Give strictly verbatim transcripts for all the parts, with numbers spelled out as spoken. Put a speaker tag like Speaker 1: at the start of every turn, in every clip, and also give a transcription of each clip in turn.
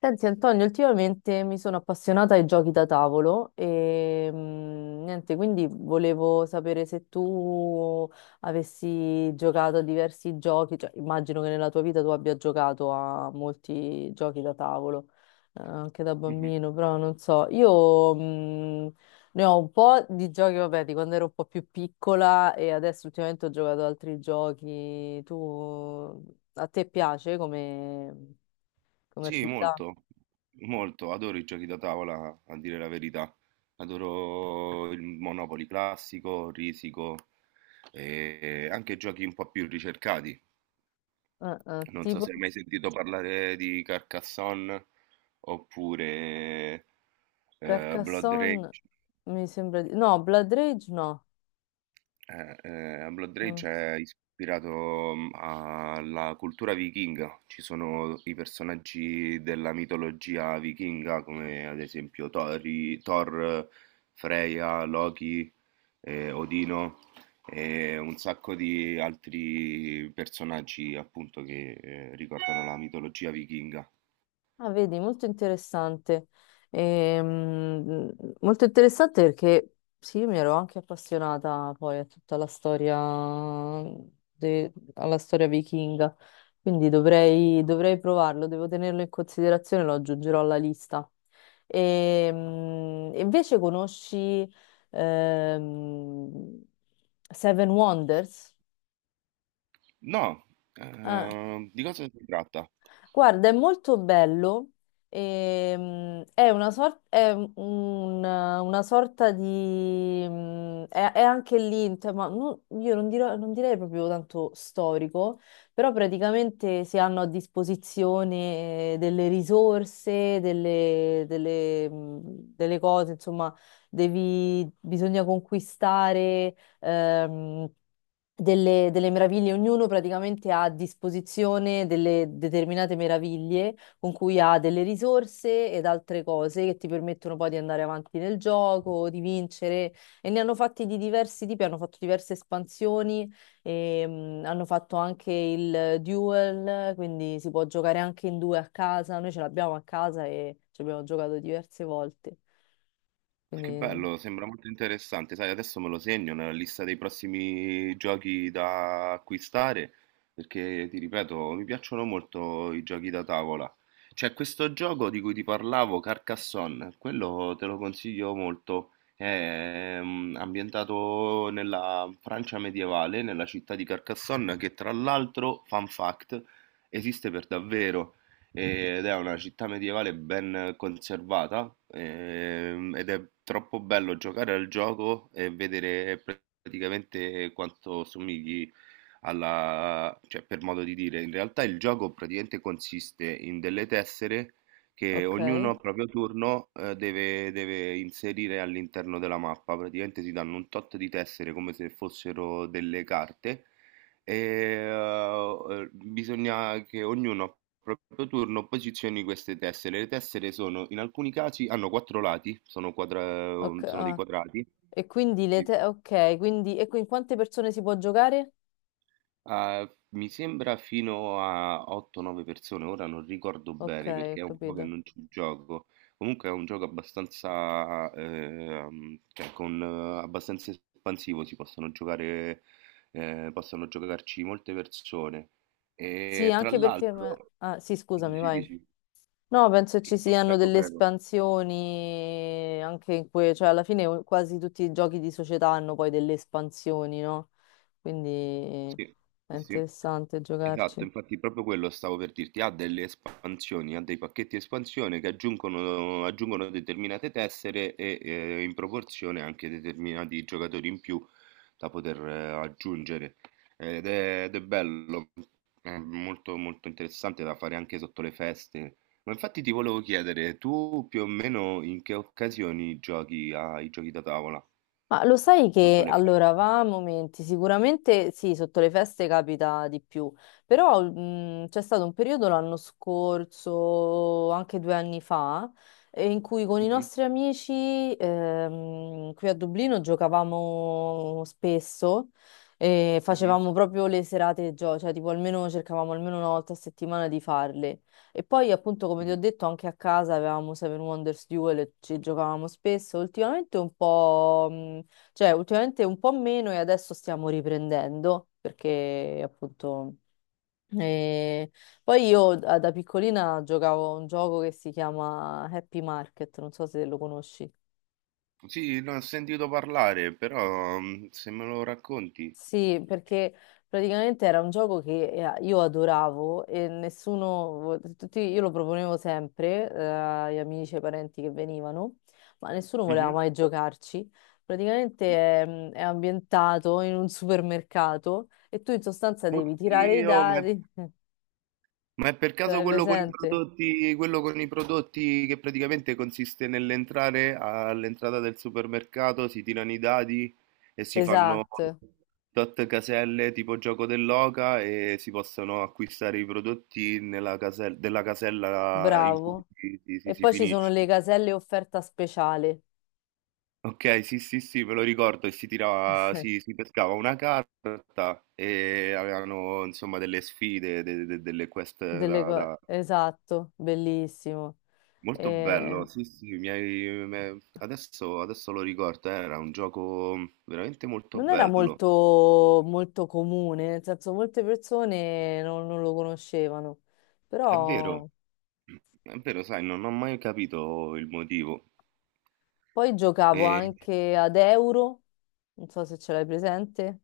Speaker 1: Senti Antonio, ultimamente mi sono appassionata ai giochi da tavolo e mm, niente, quindi volevo sapere se tu avessi giocato a diversi giochi, cioè immagino che nella tua vita tu abbia giocato a molti giochi da tavolo, eh, anche da
Speaker 2: Mh-mh.
Speaker 1: bambino, però non so, io mm, ne ho un po' di giochi, vabbè, di quando ero un po' più piccola e adesso ultimamente ho giocato ad altri giochi. Tu, a te piace come come
Speaker 2: Sì,
Speaker 1: attività?
Speaker 2: molto, molto. Adoro i giochi da tavola, a dire la verità. Adoro il Monopoli classico, Risico e anche giochi un po' più ricercati.
Speaker 1: Eh, eh,
Speaker 2: Non so
Speaker 1: tipo
Speaker 2: se hai mai sentito parlare di Carcassonne oppure, ehm, Blood
Speaker 1: Carcassonne
Speaker 2: Rage.
Speaker 1: mi sembra di... No, Blood Rage no.
Speaker 2: Eh, eh, a Blood Rage
Speaker 1: Mm.
Speaker 2: è ispirato mm, alla cultura vichinga. Ci sono i personaggi della mitologia vichinga, come ad esempio Tori- Thor, Freya, Loki, eh, Odino e un sacco di altri personaggi appunto che eh, ricordano la mitologia vichinga.
Speaker 1: Ah, vedi, molto interessante. Ehm, molto interessante perché sì, mi ero anche appassionata poi a tutta la storia, de- alla storia vichinga, quindi dovrei, dovrei provarlo, devo tenerlo in considerazione, lo aggiungerò alla lista. Ehm, invece conosci ehm, Seven Wonders?
Speaker 2: No,
Speaker 1: Ah,
Speaker 2: eh, di cosa si tratta?
Speaker 1: guarda, è molto bello. ehm, è una, sor- è un- una sorta di... mm, È, è anche lì, in tema- non- io non, dirò- non direi proprio tanto storico, però praticamente si hanno a disposizione eh, delle risorse, delle, delle, mm, delle cose, insomma, devi, bisogna conquistare. ehm, delle, delle meraviglie, ognuno praticamente ha a disposizione delle determinate meraviglie con cui ha delle risorse ed altre cose che ti permettono poi di andare avanti nel gioco, di vincere e ne hanno fatti di diversi tipi, hanno fatto diverse espansioni, e, mm, hanno fatto anche il duel, quindi si può giocare anche in due a casa, noi ce l'abbiamo a casa e ci abbiamo giocato diverse volte.
Speaker 2: Che
Speaker 1: Quindi,
Speaker 2: bello, sembra molto interessante. Sai, adesso me lo segno nella lista dei prossimi giochi da acquistare, perché ti ripeto, mi piacciono molto i giochi da tavola. C'è questo gioco di cui ti parlavo, Carcassonne, quello te lo consiglio molto. È mm, ambientato nella Francia medievale, nella città di Carcassonne, che tra l'altro, fun fact, esiste per davvero ed è una città medievale ben conservata, ehm, ed è troppo bello giocare al gioco e vedere praticamente quanto somigli alla, cioè per modo di dire, in realtà il gioco praticamente consiste in delle tessere che
Speaker 1: ok,
Speaker 2: ognuno a proprio turno eh, deve, deve inserire all'interno della mappa, praticamente si danno un tot di tessere come se fossero delle carte e, uhm, uhm, bisogna che ognuno a proprio turno posizioni queste tessere. Le tessere sono in alcuni casi hanno quattro lati, sono quadra
Speaker 1: ok.
Speaker 2: uhm, sono dei
Speaker 1: Ah.
Speaker 2: quadrati.
Speaker 1: E quindi le
Speaker 2: Sì.
Speaker 1: te... Ok, quindi... E in quante persone si può giocare?
Speaker 2: Uhm, mi sembra fino a otto, nove persone, ora non ricordo
Speaker 1: Ok,
Speaker 2: bene
Speaker 1: ho
Speaker 2: perché è un po' che
Speaker 1: capito.
Speaker 2: non ci gioco. Comunque è un gioco abbastanza, ehm, cioè con eh, abbastanza espansivo, si possono giocare, ehm, possono giocarci molte persone.
Speaker 1: Sì,
Speaker 2: E tra
Speaker 1: anche perché... ma-
Speaker 2: l'altro…
Speaker 1: Ah, sì, scusami,
Speaker 2: Dici,
Speaker 1: vai.
Speaker 2: dici.
Speaker 1: No, penso ci siano
Speaker 2: Prego,
Speaker 1: delle
Speaker 2: prego.
Speaker 1: espansioni anche in cui... Cioè, alla fine o- quasi tutti i giochi di società hanno poi delle espansioni, no? Quindi
Speaker 2: Sì,
Speaker 1: è
Speaker 2: sì, sì.
Speaker 1: interessante
Speaker 2: Esatto,
Speaker 1: giocarci.
Speaker 2: infatti proprio quello stavo per dirti, ha delle espansioni, ha dei pacchetti espansione che aggiungono, aggiungono determinate tessere e eh, in proporzione anche determinati giocatori in più da poter eh, aggiungere. Ed è, ed è bello, è molto molto interessante da fare anche sotto le feste. Ma infatti ti volevo chiedere, tu più o meno in che occasioni giochi ai giochi da tavola?
Speaker 1: Ma lo sai
Speaker 2: Sotto
Speaker 1: che
Speaker 2: le feste?
Speaker 1: allora va a momenti, sicuramente sì, sotto le feste capita di più, però mh, c'è stato un periodo l'anno scorso, anche due anni fa, eh, in cui con i nostri amici ehm, qui a Dublino giocavamo spesso e
Speaker 2: Mhm,
Speaker 1: facevamo proprio le serate gioco, cioè tipo almeno cercavamo almeno una volta a settimana di farle. E poi appunto come ti ho
Speaker 2: mhm.
Speaker 1: detto anche a casa avevamo Seven Wonders Duel e ci giocavamo spesso, ultimamente un po'... mh, cioè, ultimamente un po' meno e adesso stiamo riprendendo perché appunto... eh, Poi io da da piccolina giocavo a un gioco che si chiama Happy Market, non so se lo conosci.
Speaker 2: Sì, ne ho sentito parlare, però, mm, se me lo racconti.
Speaker 1: Sì, perché praticamente era un gioco che eh, io adoravo e nessuno, vo- tutti, io lo proponevo sempre eh, agli amici e ai parenti che venivano, ma nessuno voleva
Speaker 2: Mhm.
Speaker 1: mai giocarci. Praticamente è, mm, è ambientato in un supermercato e tu in sostanza devi tirare i
Speaker 2: Oddio, ma, è,
Speaker 1: dadi, ce
Speaker 2: ma è per caso
Speaker 1: l'hai
Speaker 2: quello con i
Speaker 1: presente?
Speaker 2: prodotti, quello con i prodotti che praticamente consiste nell'entrare all'entrata del supermercato, si tirano i dadi e si fanno
Speaker 1: Esatto,
Speaker 2: tot caselle tipo gioco dell'oca e si possono acquistare i prodotti nella casella, della casella in cui
Speaker 1: bravo.
Speaker 2: si si-
Speaker 1: E
Speaker 2: si
Speaker 1: poi ci sono
Speaker 2: finisce.
Speaker 1: le caselle offerta speciale
Speaker 2: Okay, sì, sì, sì, me lo ricordo e si tirava si si pescava una carta e avevano insomma delle sfide, de de delle quest
Speaker 1: delle
Speaker 2: da
Speaker 1: co-
Speaker 2: da
Speaker 1: Esatto, bellissimo.
Speaker 2: molto bello,
Speaker 1: Ehm,
Speaker 2: sì, sì, mi hai me adesso adesso lo ricordo, eh, era un gioco veramente molto
Speaker 1: Non era
Speaker 2: bello.
Speaker 1: molto, molto comune, nel senso molte persone non, non lo conoscevano,
Speaker 2: È vero,
Speaker 1: però
Speaker 2: è vero, sai, non ho mai capito il motivo.
Speaker 1: poi giocavo
Speaker 2: Ehm,
Speaker 1: anche ad Euro, non so se ce l'hai presente,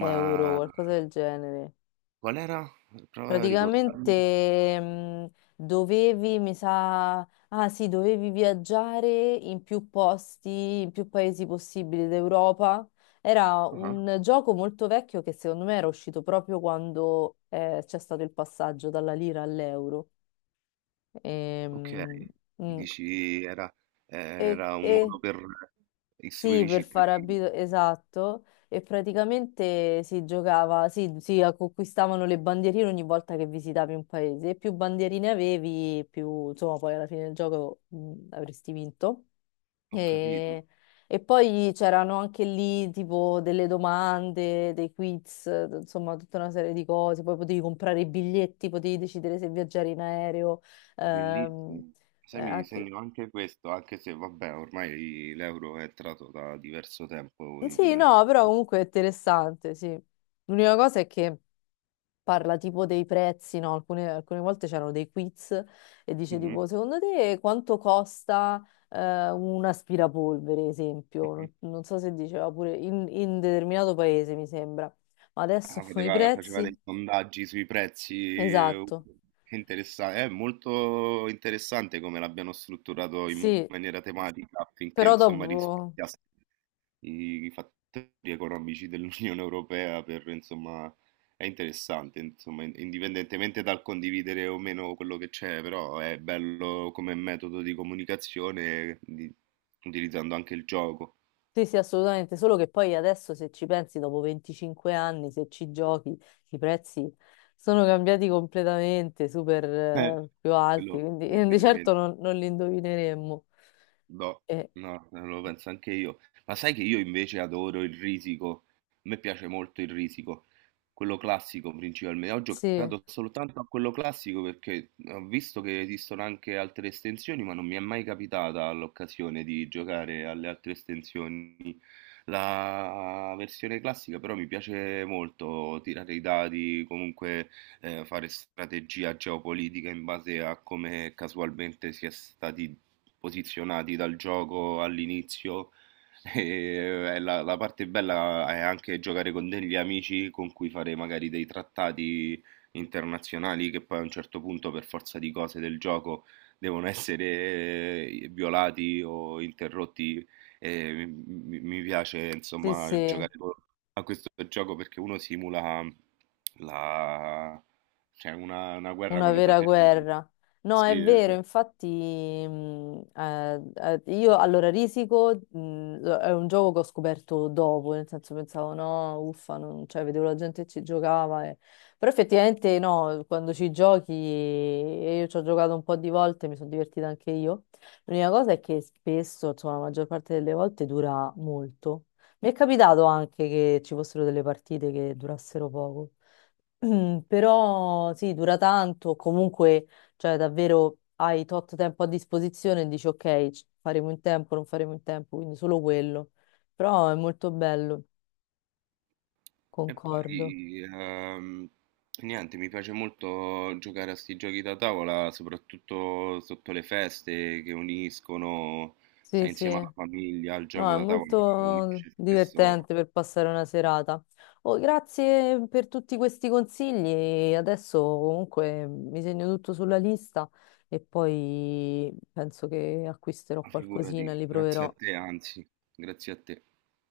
Speaker 2: ma
Speaker 1: qualcosa del genere.
Speaker 2: qual era? Prova a ricordarmelo.
Speaker 1: Praticamente mh, dovevi, mi sa, ah sì, dovevi viaggiare in più posti, in più paesi possibili d'Europa. Era
Speaker 2: Ah-ah.
Speaker 1: un gioco molto vecchio che secondo me era uscito proprio quando eh, c'è stato il passaggio dalla lira all'euro. Ehm,
Speaker 2: Okay,
Speaker 1: mm,
Speaker 2: dici era
Speaker 1: E,
Speaker 2: era un
Speaker 1: e,
Speaker 2: modo per
Speaker 1: Sì,
Speaker 2: istruire i
Speaker 1: per far
Speaker 2: cittadini.
Speaker 1: abito, esatto. E praticamente si giocava, sì, si conquistavano le bandierine ogni volta che visitavi un paese. E più bandierine avevi, più, insomma, poi alla fine del gioco mh, avresti vinto.
Speaker 2: Ho capito,
Speaker 1: E, e poi c'erano anche lì tipo delle domande, dei quiz, eh, insomma, tutta una serie di cose. Poi potevi comprare i biglietti, potevi decidere se viaggiare in aereo. Ehm,
Speaker 2: bellissimo.
Speaker 1: eh,
Speaker 2: Sai, mi
Speaker 1: anche...
Speaker 2: segno anche questo, anche se vabbè ormai l'euro è entrato da diverso tempo
Speaker 1: Sì,
Speaker 2: in
Speaker 1: no, però
Speaker 2: circolo.
Speaker 1: comunque è interessante, sì. L'unica cosa è che parla tipo dei prezzi, no? Alcune, alcune volte c'erano dei quiz e dice
Speaker 2: Mh-mh,
Speaker 1: tipo, secondo te quanto costa eh, un aspirapolvere, esempio?
Speaker 2: mh-mh.
Speaker 1: Non, non so se diceva pure in, in determinato paese, mi sembra. Ma adesso
Speaker 2: Ah,
Speaker 1: i
Speaker 2: poteva faceva dei
Speaker 1: prezzi?
Speaker 2: sondaggi sui prezzi, ehm,
Speaker 1: Esatto,
Speaker 2: che interessa, è molto interessante come l'abbiano strutturato in
Speaker 1: sì,
Speaker 2: maniera tematica affinché
Speaker 1: però
Speaker 2: insomma
Speaker 1: dopo...
Speaker 2: rispecchiasse i i fattori economici dell'Unione Europea per, insomma, è interessante, insomma, in- indipendentemente dal condividere o meno quello che c'è, però è bello come metodo di comunicazione, di- utilizzando anche il gioco.
Speaker 1: Sì, sì, assolutamente, solo che poi adesso se ci pensi, dopo venticinque anni, se ci giochi, i prezzi sono cambiati completamente, super
Speaker 2: Eh,
Speaker 1: eh, più alti,
Speaker 2: Quello
Speaker 1: quindi
Speaker 2: è
Speaker 1: eh, di certo
Speaker 2: veramente…
Speaker 1: non, non li indovineremmo.
Speaker 2: No,
Speaker 1: Eh,
Speaker 2: no, eh, lo penso anche io. Ma sai che io invece adoro il risico? A me piace molto il risico, quello classico principalmente. Ho
Speaker 1: sì,
Speaker 2: giocato soltanto a quello classico perché ho visto che esistono anche altre estensioni, ma non mi è mai capitata l'occasione di giocare alle altre estensioni. La versione classica però mi piace molto tirare i dadi, comunque eh, fare strategia geopolitica in base a come casualmente si è stati posizionati dal gioco all'inizio. E eh, la, la parte bella è anche giocare con degli amici con cui fare magari dei trattati internazionali che poi a un certo punto, per forza di cose del gioco, devono essere eh, violati o interrotti. E mi, mi piace
Speaker 1: sì,
Speaker 2: insomma
Speaker 1: sì.
Speaker 2: giocare co- a questo gioco perché uno simula la, cioè una, una guerra
Speaker 1: Una
Speaker 2: con i
Speaker 1: vera
Speaker 2: propri amici.
Speaker 1: guerra. No,
Speaker 2: Sì,
Speaker 1: è vero,
Speaker 2: esatto.
Speaker 1: infatti, mh, eh, eh, io allora Risico mh, lo- è un gioco che ho scoperto dopo, nel senso pensavo no, uffa, non- cioè, vedevo la gente che ci giocava, e- però effettivamente no, quando ci giochi, e io ci ho giocato un po' di volte, mi sono divertita anche io. L'unica cosa è che spesso, insomma, la maggior parte delle volte dura molto. Mi è capitato anche che ci fossero delle partite che durassero poco. Mm, però sì, dura tanto, comunque, cioè davvero hai tot tempo a disposizione e dici ok, ci- faremo in tempo, non faremo in tempo, quindi solo quello. Però è molto bello,
Speaker 2: E
Speaker 1: concordo.
Speaker 2: poi, ehm, niente, mi piace molto giocare a sti giochi da tavola, soprattutto sotto le feste che uniscono,
Speaker 1: Sì,
Speaker 2: stai insieme
Speaker 1: sì,
Speaker 2: alla famiglia, al
Speaker 1: no,
Speaker 2: gioco
Speaker 1: è
Speaker 2: da tavola,
Speaker 1: molto
Speaker 2: unisce spesso,
Speaker 1: divertente per passare una serata. Oh, grazie per tutti questi consigli. Adesso comunque mi segno tutto sulla lista e poi penso che acquisterò qualcosina,
Speaker 2: figurati,
Speaker 1: li
Speaker 2: grazie a
Speaker 1: proverò.
Speaker 2: te, anzi, grazie a te.